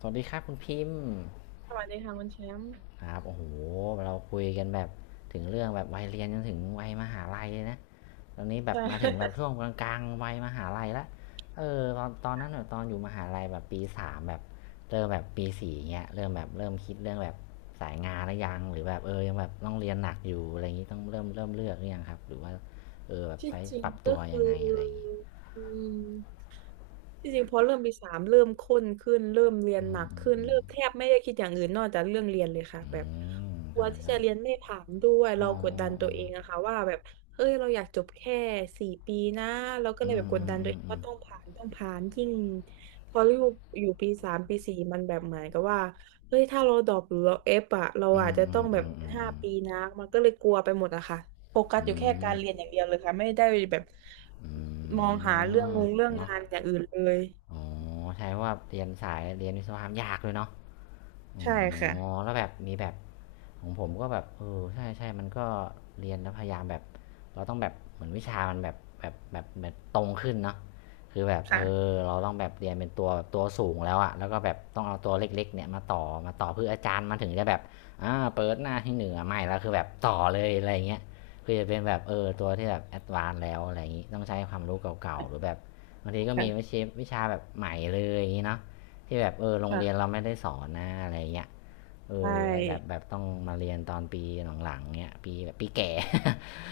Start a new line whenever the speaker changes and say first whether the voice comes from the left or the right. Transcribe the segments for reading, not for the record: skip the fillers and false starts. left: สวัสดีครับคุณพิมพ์
right: สวัสดีค่ะคุณแชมป์
left: ครับโอ้โหเราคุยกันแบบถึงเรื่องแบบวัยเรียนจนถึงวัยมหาลัยเลยนะตอนนี้แบบ
right: ใช่
left: มาถึ งแบบช่วงกลางๆวัยมหาลัยละเออตอนนั้นแบบตอนอยู่มหาลัยแบบปีสามแบบเริ่มแบบปีสี่เงี้ยเริ่มแบบเริ่มคิดเรื่องแบบสายงานหรือยังหรือแบบเออยังแบบต้องเรียนหนักอยู่อะไรอย่างงี้ต้องเริ่มเลือกหรือยังครับหรือว่าเออแบบ
right: ที่
left: ไป
right: จริ
left: ป
right: ง
left: รับตั
right: ก็
left: วยั
right: คื
left: งไง
right: อ
left: อะไรอย่างงี้
right: อืมที่จริงพอเริ่มปีสามเริ่มข้นขึ้นเริ่มเรียน
left: อื
right: หนั
left: ม
right: ก
left: อืม
right: ขึ้น
left: อื
right: เริ่
left: ม
right: มแทบไม่ได้คิดอย่างอื่นนอกจากเรื่องเรียนเลยค่ะ
left: อื
right: แบบ
left: ม
right: กลั
left: ใช่
right: วที่
left: ใช่
right: จะเรียนไม่ผ่านด้วยเรา
left: อืม
right: กด
left: อื
right: ดั
left: ม
right: นตั
left: อื
right: ว
left: ม
right: เองอะค่ะว่าแบบเฮ้ยเราอยากจบแค่4 ปีนะเราก็เล
left: อื
right: ยแบ
left: ม
right: บก
left: อื
right: ด
left: ม
right: ดันตั
left: อื
right: ว
left: ม
right: เอง
left: อืม
right: ว่าต้องผ่านยิ่งพออยู่ปีสามปีสี่มันแบบเหมือนกับว่า เฮ้ยถ้าเราดรอปหรือเราเอฟอะเรา
left: อื
right: อาจ
left: ม
right: จะ
left: อื
right: ต้อ
left: ม
right: งแบ
left: อื
right: บ
left: มอืม
right: ห้าปีนะมันก็เลยกลัวไปหมดอะค่ะโฟกัส
left: อื
right: อ
left: ม
right: ยู่แค่
left: อื
right: กา
left: ม
right: รเรียนอย่างเดียวเลยค่ะไม่ได้แบบ
left: อ
right: มอ
left: ื
right: ง
left: ม
right: หาเรื่อง
left: เนาะ
right: งานอย่างอื่นเลย
left: อ๋อใช่ว่าเรียนสายเรียนวิศวกรรมยากเลยเนาะอ๋อ
right: ใช่ค่ะ
left: แล้วแบบมีแบบ ของผมก็แบบเออใช่ใช่มันก็เรียนแล้วพยายามแบบเราต้องแบบเหมือนวิชามันแบบตรงขึ้นเนาะคือแบบเออ
right: ค่ะ
left: เราต้องแบบเรียนเป็นตัวสูงแล้วอะแล้วก็แบบต้องเอาตัวเล็กๆเนี่ยมาต่อเพื่ออาจารย์มาถึงจะแบบอ่าเปิดหน้าที่หนึ่งอะไม่แล้วคือแบบต่อเลยอะไรเงี้ยคือจะเป็นแบบเออตัวที่แบบแอดวานซ์แล้วอะไรอย่างงี้ต้องใช้ความรู้เก่าๆหรือแบบบางทีก็มีวิ
right: ค่ะ
left: ชาวิชาแบบใหม่เลยอย่างงี้เนาะที่แบบเออโรงเรียน
right: ค่ะ
left: เราไม่ได้สอนนะอะไรเงี้ย เอ
right: ใช
left: อไอแบบ
right: ่
left: แบบต้องมาเรียนตอนปีหลังๆเนี้ยปีแบบปีแก่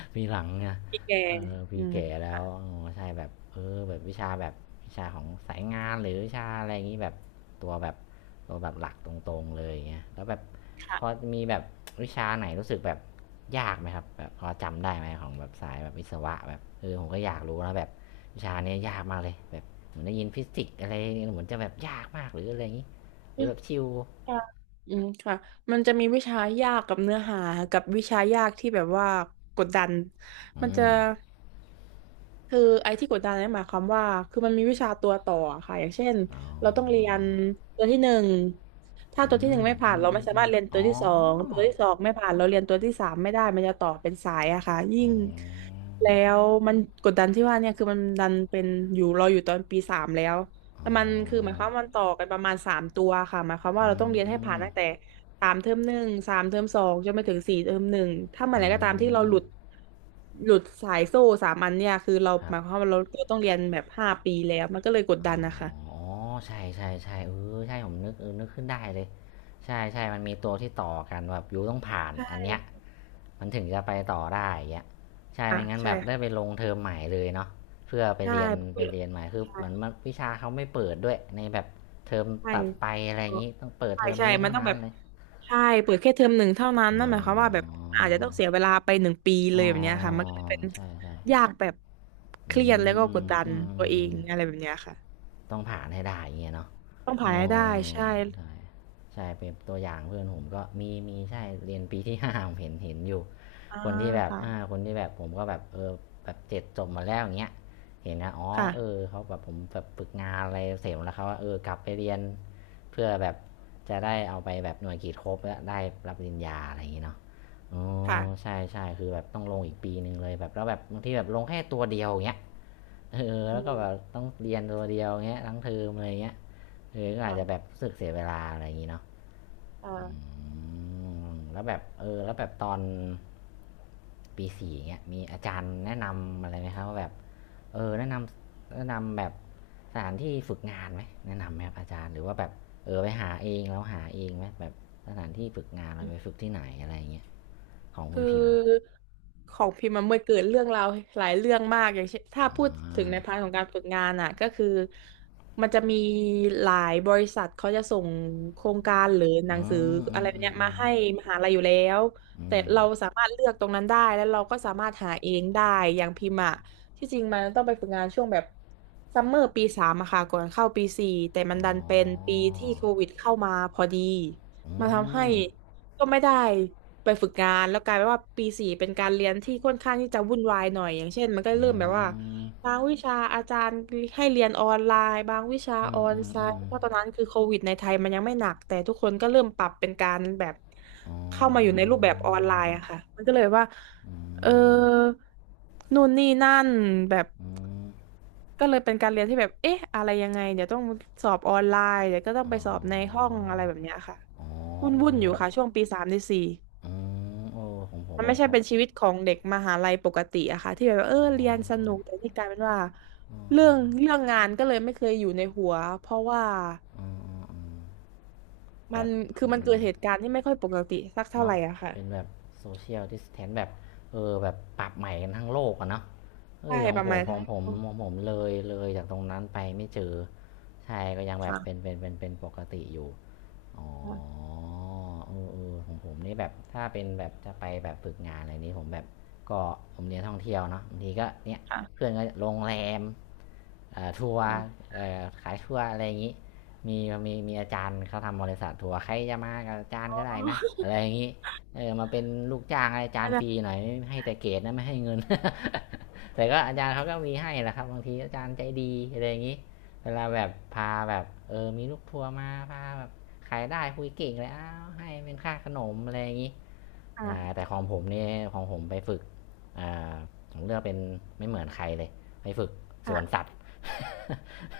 left: ปีหลังเนี่ย
right: พี่แก
left: เออปี
right: อืม
left: แก่แล้
right: ค่ะ
left: วอ๋อใช่แบบเออแบบวิชาแบบวิชาของสายงานหรือวิชาอะไรอย่างนี้แบบตัวแบบตัวแบบหลักตรงๆเลยเงี้ยแล้วแบบพอ
right: ค่ะ
left: มีแบบวิชาไหนรู้สึกแบบยากไหมครับแบบพอจำได้ไหมของแบบสายแบบวิศวะแบบเออผมก็อยากรู้นะแบบวิชาเนี้ยยากมากเลยแบบเหมือนได้ยินฟิสิกส์อะไรเหมือนจะแบบยากมากหรืออะไรอย่างนี้ห
right: อื
left: รือ
right: ม
left: แบบชิว
right: ค่ะอืมค่ะมันจะมีวิชายากกับเนื้อหากับวิชายากที่แบบว่ากดดันมัน
left: อื
right: จะ
left: ม
right: คือไอ้ที่กดดันเนี่ยหมายความว่าคือมันมีวิชาตัวต่อค่ะอย่างเช่น
left: อ๋อ
right: เราต้องเรียนตัวที่หนึ่งถ้า
left: อื
right: ตัวที่หนึ่ง
left: ม
right: ไม่ผ่า
left: อื
right: น
left: ม
right: เรา
left: อื
right: ไม่
left: ม
right: สา
left: อื
right: มา
left: ม
right: รถเรียน
left: อ๋
right: ตัว
left: อ
right: ที่สองตัวที่สองไม่ผ่านเราเรียนตัวที่สามไม่ได้มันจะต่อเป็นสายอะค่ะยิ่
left: อ๋อ
right: งแล้วมันกดดันที่ว่าเนี่ยคือมันดันเป็นอยู่เราอยู่ตอนปีสามแล้ว
left: อ๋
right: แต่
left: อ
right: มันคือหมายความว่ามันต่อกันประมาณสามตัวค่ะหมายความว่า
left: อื
right: เราต้องเรียนให้ผ่าน
left: ม
right: ตั้งแต่สามเทอมหนึ่งสามเทอมสองจนไปถึงสี่เทอมหนึ่งถ้าเมื่อ
left: อื
right: ไหร่ก็ตามที่เรา
left: ม
right: หลุดหลุดสายโซ่สามอันเนี่ยคือเรา
left: ครั
right: ห
left: บ
right: มายความว่าเราต้องเรียนแบบห้าปีแล้วมันก็เลยกด
left: อ
right: ดันนะคะ
left: ๋อ ใช่ใช่ใช่เออใช่ผมนึกเออนึกขึ้นได้เลยใช่ใช่มันมีตัวที่ต่อกันแบบยูต้องผ่าน
right: ใช่
left: อันเนี้ยมันถึงจะไปต่อได้อย่างเงี้ยใช่
right: อ่ะ
left: ไม่งั้นแบ
right: ใช่
left: บได้ไปลงเทอมใหม่เลยเนาะเพื่อไป
right: ใ
left: เรียน ไป
right: ช
left: เรียนใหม่คือเหมือน
right: ่
left: มันวิชาเขาไม่เปิดด้วยในแบบเทอม
right: ใช่
left: ตัดไปอะไรอย่างงี้ต้องเปิด
right: ใช่
left: เทอม
right: ใช่
left: นี้
right: มั
left: เท่า
right: นต้อง
left: นั้
right: แบ
left: น
right: บ
left: เลย
right: ใช่เปิดแค่เทอมหนึ่งเท่านั้น
left: อ๋
right: นั่น
left: อ
right: หมายความว่าแบบอาจจะต้องเสียเวลาไป1 ปี
left: อ๋
right: เล
left: อ
right: ยแบบเนี้ยค่ะ มันก็เลยเป็น
left: ใช่ใช่
right: ยากแบบเค
left: อื
right: รียดแล้วก็ก
left: ม
right: ดดัน
left: อื
right: ตัวเอ
left: ม
right: งอะไรแบบเนี้ยค่ะ
left: ต้องผ่านให้ได้าเงี้ยเนาะ
right: ต้องผ่าน
left: อ๋อ
right: ให้ได้ ใช่
left: ใช่ใช่เป็นตัวอย่างเพื่อนผมก็มีใช่เรียนปีที่ ห้าผมเห็นอยู่
right: อ่า
left: คนที่แบบ
right: ค่ะ
left: อ่าคนที่แบบผมก็แบบเออแบบเจ็ดจบมาแล้วอย่างเงี้ยเห็นนะอ๋อเออ
right: ค่ะ
left: เขาแบบผมแบบฝึกงานอะไรเสร็จแล้วเขาว่าเออกลับไปเรียนเพื่อแบบจะได้เอาไปแบบหน่วยกิจครบแล้วได้รับปริญญาอะไรอย่างเงี้ยเนาะอ๋อ
right: ค่ะ
left: ใช่ใช่คือแบบต้องลงอีกปีหนึ่งเลยแบบแล้วแบบบางทีแบบลงแค่ตัวเดียวอย่างเงี้ย เออแล้
right: อื
left: วก็แบ
right: ม
left: บต้องเรียนตัวเดียวเงี้ยทั้งเทอมอะไรเงี้ยเออก็อาจจะแบบ
right: ค่ะ
left: รู้สึกเสียเวลาอะไรอย่างงี้เนาะ
right: อ่า
left: มแล้วแบบเออแล้วแบบตอนปีสี่เงี้ยมีอาจารย์แนะนำอะไรไหมครับว่าแบบเออแนะนำแบบสถานที่ฝึกงานไหมแนะนำไหมครับอาจารย์หรือว่าแบบเออไปหาเองแล้วหาเองไหมแบบสถานที่ฝึกงานเราไปฝึกที่ไหนอะไรอย่างเงี้ยของคุ
right: คื
left: ณพิมพ์
right: อของพิมพ์มันเมื่อเกิดเรื่องราวหลายเรื่องมากอย่างเช่นถ้า
left: อ่
right: พูดถึงใน
left: า
right: พาร์ทของการฝึกงานอ่ะก็คือมันจะมีหลายบริษัทเขาจะส่งโครงการหรือหนัง
left: อื
right: สือ
left: มอื
right: อะไร
left: ม
right: แบบ
left: อืม
right: เนี้ย
left: อื
right: มา
left: ม
right: ให้มหาลัยอยู่แล้ว
left: อื
right: แต่
left: ม
right: เราสามารถเลือกตรงนั้นได้แล้วเราก็สามารถหาเองได้อย่างพิมพ์อ่ะที่จริงมันต้องไปฝึกงานช่วงแบบซัมเมอร์ปีสามอะค่ะก่อนเข้าปีสี่แต่มั
left: อ๋
right: น
left: อ
right: ดันเป็นปีที่โควิดเข้ามาพอดี
left: อื
right: มาทำให้
left: ม
right: ก็ไม่ได้ ไปฝึกงานแล้วกลายเป็นว่าปีสี่เป็นการเรียนที่ค่อนข้างที่จะวุ่นวายหน่อยอย่างเช่นมันก็
left: อื
right: เริ่มแบบว่า
left: ม
right: บางวิชาอาจารย์ให้เรียนออนไลน์บางวิชา
left: อื
right: อ
left: ม
right: อน
left: อืม
right: ไซ
left: อืม
right: ต์เพราะตอนนั้นคือโควิดในไทยมันยังไม่หนักแต่ทุกคนก็เริ่มปรับเป็นการแบบ
left: อ๋
right: เข้ามาอยู่
left: อ
right: ในรูปแบบออนไลน์อะค่ะมันก็เลยว่า
left: อื
right: เออ
left: ม
right: นู่นนี่นั่นแบบ
left: อืม
right: ก็เลยเป็นการเรียนที่แบบเอ๊ะอะไรยังไงเดี๋ยวต้องสอบออนไลน์เดี๋ยวก็ต้อง
left: อ๋
right: ไป
left: อ
right: สอบในห้องอะไรแบบเนี้ยค่ะ
left: อ๋
right: วุ่นวุ่
left: อ
right: นอยู่ค่ะช่วงปีสามปีสี่
left: เอออืมเออของผม
right: มันไม่
left: นะ
right: ใช่
left: ครับ
right: เป็นชีวิตของเด็กมหาลัยปกติอะค่ะที่แบบว่าเออ
left: อ๋อ
right: เรียนสนุกแต่นี่กลายเป็นว่า
left: อืม
right: เรื่
left: อื
right: อง
left: ม
right: เรื่องงานก็เลยไม่เคยอยู่ในหัวเพราะว่า
left: อืมอืมแบ
right: มัน
left: บ
right: คื
left: มั
right: อ
left: น
right: มัน
left: มัน
right: เกิดเหตุการณ์ที่ไม่ค่อยปกติสักเท่าไห
left: เนาะ
right: ร่อะค่ะ
left: เป็นแบบโซเชียลดิสแทนแบบเออแบบปรับใหม่กันทั้งโลกอะเนาะเอ
right: ใช่
left: อขอ
right: ป
left: งผ
right: ระมา
left: ม
right: ณ
left: ขอ
right: ทั้
left: ง
right: ง
left: ผมของผมเลยเลยจากตรงนั้นไปไม่เจอใช่ก็ยังแบบเป็น
right: ค่ะ
left: เป็นปกติอยู่ อ๋
right: ค่ะ
left: อเออเออของผมนี่แบบถ้าเป็นแบบจะไปแบบฝึกงานอะไรนี้ผมแบบก็ผมเรียนท่องเที่ยวเนาะบางทีก็เนี่ย
right: ค่ะ
left: เพื่อนก็โรงแรม อทัวร์
right: ค่ะ
left: ่อขายทัวร์อะไรอย่างนี้มีมีอาจารย์เขาทำบริษัททัวร์ใครจะมากับอาจารย์ก็ได้นะอะไรอย่างนี้เออมาเป็นลูกจ้างอาจาร
right: นั่น
left: ย์
right: แห
left: ฟ
right: ละ
left: รีหน่อยให้แต่เกรดนะไม่ให้เงิน แต่ก็อาจารย์เขาก็มีให้แหละครับบางทีอาจารย์ใจดีอะไรอย่างนี้เวลาแบบพาแบบมีลูกทัวร์มาพาแบบขายได้คุยเก่งเลยอ้าวให้เป็นค่าขนมอะไรอย่างนี้ แต่
right: ค่ะ
left: ของผมนี่ของผมไปฝึกผมเลือกเป็นไม่เหมือนใครเลยไปฝึกสวน
right: ค่ะ
left: สัตว์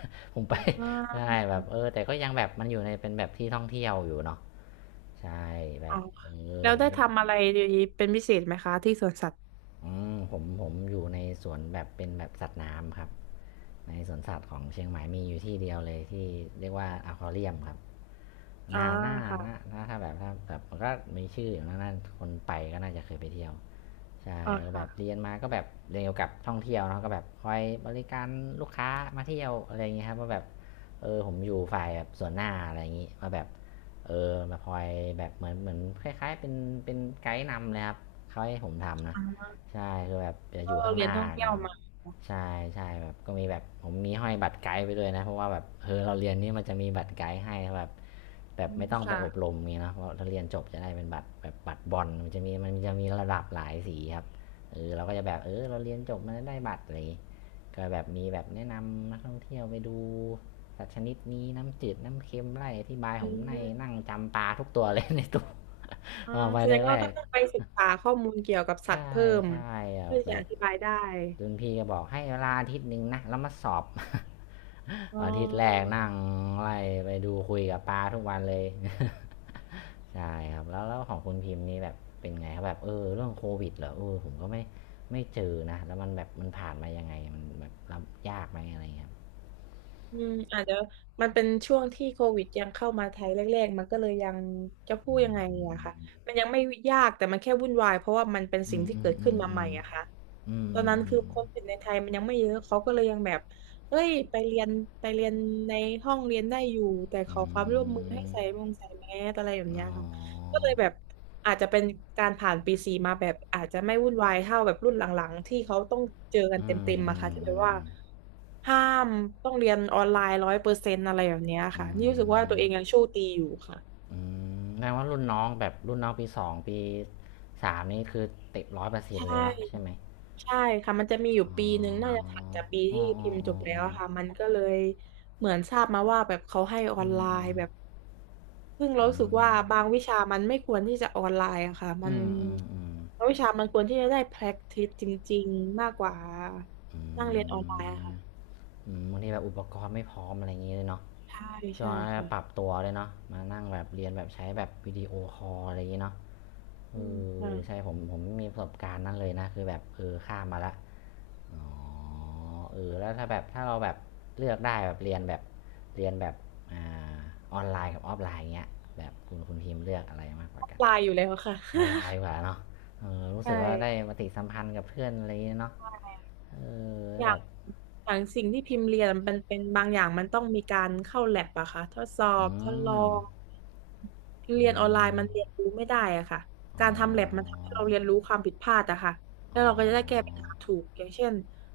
left: ผมไป
right: อ๋อ
left: ได้แบบแต่ก็ยังแบบมันอยู่ในเป็นแบบที่ท่องเที่ยวอยู่เนาะใช่แบ
right: อ๋อ
left: บ
right: แล้ว
left: ผม
right: ได้ทำอะไรเป็นพิเศษไหมคะที่สวนสัตว์
left: อืมผมอยู่ในสวนแบบเป็นแบบสัตว์น้ำครับในสวนสัตว์ของเชียงใหม่มีอยู่ที่เดียวเลยที่เรียกว่าอควาเรียมครับ
right: อ่า
left: น่าน่า
right: ค่ะ
left: น่าถ้าแบบถ้าแบบมันก็มีชื่ออยู่นะน่าคนไปก็น่าจะเคยไปเที่ยว ใช่
right: อ่า
left: ก็แบ
right: ค่ะ
left: บเรียนมาก็แบบเรียนเกี่ยวกับท่องเที่ยวเนาะก็แบบคอยบริการลูกค้ามาเที่ยวอะไรอย่างเงี้ยครับว่าแบบผมอยู่ฝ่ายแบบส่วนหน้าอะไรอย่างงี้มาแบบมาคอยแบบเหมือนคล้ายๆเป็นไกด์นำเลยครับเขาให้ผมทำนะ
right: อ่า
left: ใช่คือแบบจะอ
right: ก็
left: ยู่ข้าง
right: เรี
left: ห
right: ยน
left: น้า
right: ท่องเที่ยว
left: ก่อน
right: มา
left: ใช่ใช่แบบก็มีแบบผมมีห้อยบัตรไกด์ไปด้วยนะเพราะว่าแบบเราเรียนนี่มันจะมีบัตรไกด์ให้แบบแบ
right: อื
left: บ
right: ม
left: ไม่ต้องไป
right: ค่ะ
left: อบรมไงเนาะเพราะถ้าเรียนจบจะได้เป็นบัตรแบบบัตรบอลมันจะมีระดับหลายสีครับเราก็จะแบบเราเรียนจบมันได้บัตรอะไรก็แบบมีแบบแนะนำนักท่องเที่ยวไปดูสัตว์ชนิดนี้น้ำจืดน้ำเค็มไล่อธิบาย
right: อื
left: ผมใน
right: ม
left: นั่งจำปลาทุกตัวเลย ในตู้
right: อ่า
left: เอาไป
right: แสดง
left: แร
right: ว่าก็
left: กๆ
right: ต้องไปศึกษาข้อมูลเกี่ยวกับสัต
left: ใช่
right: ว์เพิ่ม
left: ใช่อะ
right: เพื่อ
left: แบ
right: จะอ
left: บ
right: ธิบายได้
left: รุ่นพี่ก็บอกให้เวลาอาทิตย์หนึ่งนะแล้วมาสอบ
right: อ๋
left: อาทิตย์แรก
right: อ
left: นั่งไล่ไปดูคุยกับปลาทุกวันเลย ใช่ครับแล้วของคุณพิมพ์นี่แบบเป็นไงครับแบบเรื่องโควิดเหรอผมก็ไม่เจอนะแล้วมันแบบมันผ่านมายังไงมันแบบรับยากไหมอะไรเงี้ย
right: อืมอาจจะมันเป็นช่วงที่โควิดยังเข้ามาไทยแรกๆมันก็เลยยังจะพูดยังไงอะค่ะมันยังไม่ยากแต่มันแค่วุ่นวายเพราะว่ามันเป็น
left: อื
right: สิ่ง
left: ม
right: ที่
left: อื
right: เกิ
left: ม
right: ด
left: อื
right: ขึ้น
left: ม
right: มา
left: อื
right: ใหม่
left: ม
right: อะค่ะ
left: อืม
right: ตอนนั้น
left: อืม
right: คือคนติดในไทยมันยังไม่เยอะเขาก็เลยยังแบบเอ้ยไปเรียนในห้องเรียนได้อยู่แต่ข
left: อื
right: อ
left: ม
right: ความร่วมมือ
left: อื
right: ให้
left: ม
right: ใส่มงใส่แมสอะไรแบบ
left: อ๋
right: เนี้ย
left: อ
right: ค่ะ ก็เลยแบบอาจจะเป็นการผ่านปีสี่มาแบบอาจจะไม่วุ่นวายเท่าแบบรุ่นหลังๆที่เขาต้องเจอกัน
left: อื
right: เต
left: ม
right: ็มๆ
left: อื
right: มาค่ะ
left: ม
right: ที่แบ
left: อื
right: บ
left: ม
right: ว่า
left: อืม
right: ห้ามต้องเรียนออนไลน์100%อะไรแบบเนี้ย
left: อื
right: ค่ะนี่รู้สึกว่าตั
left: ม
right: วเองยังโชคดีอยู่ค่ะ
left: อืแปลว่ารุ่นน้องแบบรุ่นน้องปีสองปีสามนี่คือติดร้อยเปอร์เซ็
right: ใช
left: นต์เลยเนาะใช่
right: ่
left: ไหม
right: ใช่ค่ะมันจะมีอยู่
left: อ๋
right: ปีหนึ่งน่าจะ
left: อ
right: ถัดจากปี
left: อ๋ออ๋อ
right: ที่
left: อ๋
right: พิมพ์จ
left: อ
right: บแล้
left: อ๋อ
right: วอะค่ะมันก็เลยเหมือนทราบมาว่าแบบเขาให้ออ
left: อื
right: นไล
left: มอืม
right: น์แบบ ซึ่งเรา
left: อื
right: รู้สึก
left: ม
right: ว่าบางวิชามันไม่ควรที่จะออนไลน์อะค่ะ มั
left: อื
right: น
left: มอืมอืม
right: บางวิชามันควรที่จะได้ practice จริงๆ มากกว่า
left: อื
right: นั่งเรียนออน
left: ม
right: ไลน์อะค่ะ
left: บางทีแบบอุปกรณ์ไม่พร้อมอะไรอย่างเงี้ยเลยเนาะ
right: ใช่
left: ช่วง
right: ใช่
left: นั้น
right: ค่ะ
left: ปรับตัวเลยเนาะมานั่งแบบเรียนแบบใช้แบบวิดีโอคอลอะไรอย่างเงี้ยเนาะเอ
right: อืมค่ะ
left: ใช่ผมไม่มีประสบการณ์นั้นเลยนะคือแบบข้ามมาละ อ๋อแล้วถ้าแบบถ้าเราแบบเลือกได้แบบเรียนแบบเรียนแบบอ่าออนไลน์กับออฟไลน์เงี้ยแบบคุณพิมพ์เลือกอะไรมากก
right: อ
left: ว่า
right: อน
left: กัน
right: ไลน์อยู่แล้วค่ะ
left: ออนไลน์ดีกว่าเนาะรู้
right: ใช่
left: สึกว่าได้ปฏิสัมพันธ์กับเพื่อนอะไรอย่างเงี้ยเนาะ
right: ใช่
left: เอแล้
right: อ
left: ว
right: ยา
left: แบ
right: ก
left: บ
right: อย่างสิ่งที่พิมพ์เรียนมันเป็นบางอย่างมันต้องมีการเข้าแลบอะค่ะทดสอบ
left: อื
right: ทดลอ
left: ม
right: งเรี
left: อื
right: ยนออนไลน์
left: ม
right: มันเรียนรู้ไม่ได้อะค่ะ
left: อ๋
right: การทำแลบมัน
left: อ
right: ทำให้เราเรียนรู้ความผิดพลาดอะค่ะแล้
left: อ๋อ
right: วเราก็จะได้แก้ปัญหาถูกอย่างเช่น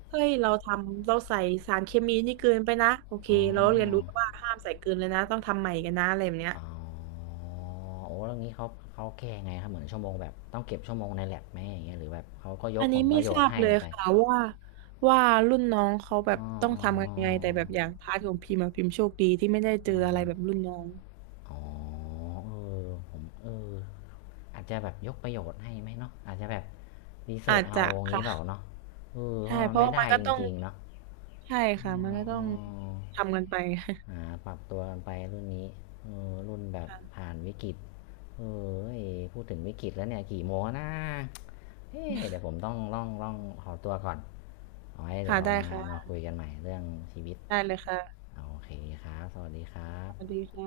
right: เฮ้ยเราทำเราใส่สารเคมีนี่เกินไปนะโอเค
left: อ๋อ
right: เราเรียนรู้ว่าห้ามใส่เกินเลยนะต้องทำใหม่กันนะอะไรแบบเนี้ย
left: อ๋อโอ้แล้วงี้เขาแก้ไงครับเหมือนชั่วโมงแบบต้องเก็บชั่วโมงในแลบไหมอย่างเงี้ยหรือแบบเขาก็ย
right: อั
left: ก
right: น
left: ผ
right: นี้
left: ลป
right: ไม่
left: ระโย
right: ท
left: ช
right: รา
left: น์
right: บ
left: ให้
right: เลย
left: ไป
right: ค่ะว่ารุ่นน้องเขาแบบ
left: อ๋อ
right: ต้อง
left: อ๋อ
right: ทำยั
left: อ๋อ
right: งไงแต่แบบอย่างพาร์ทของพิมพ์อะพิมพ์โชคดีที่ไม่ได้เจอ
left: อ๋อ
right: อะไรแบบรุ่นน้อง
left: อ๋อผมอาจจะแบบยกประโยชน์ให้ไหมเนาะอาจจะแบบรีเสิ
right: อา
left: ร์ช
right: จ
left: เอา
right: จะ
left: อย่างนี้
right: ค่ะ
left: เปล่าเนาะเพ
right: ใช่
left: ราะมั
right: เพ
left: น
right: ราะ
left: ไม่
right: ว่ามั
left: ได้
right: นก็
left: จ
right: ต้อง
left: ริงๆ เนาะ
right: ใช่
left: อ๋
right: ค่ะ
left: อ
right: มันก็ต้อ
left: อ๋อ
right: งทำกันไป
left: หาปรับตัวกันไปรุ่นนี้รุ่นแบ บ
right: ค่ะ
left: ผ่านวิกฤตเอเอ้ยพูดถึงวิกฤตแล้วเนี่ยกี่โมงแล้วนะเอ๊ะเดี๋ยวผมต้องล่องขอตัวก่อนเอาไว้เดี๋ย
right: ค่ะ
left: วเรา
right: ได้
left: มา
right: ค่ะ
left: มาคุยกันใหม่เรื่องชีวิต
right: ได้เลยค่ะ
left: โอเคครับสวัสดีครั
right: ส
left: บ
right: วัสดีค่ะ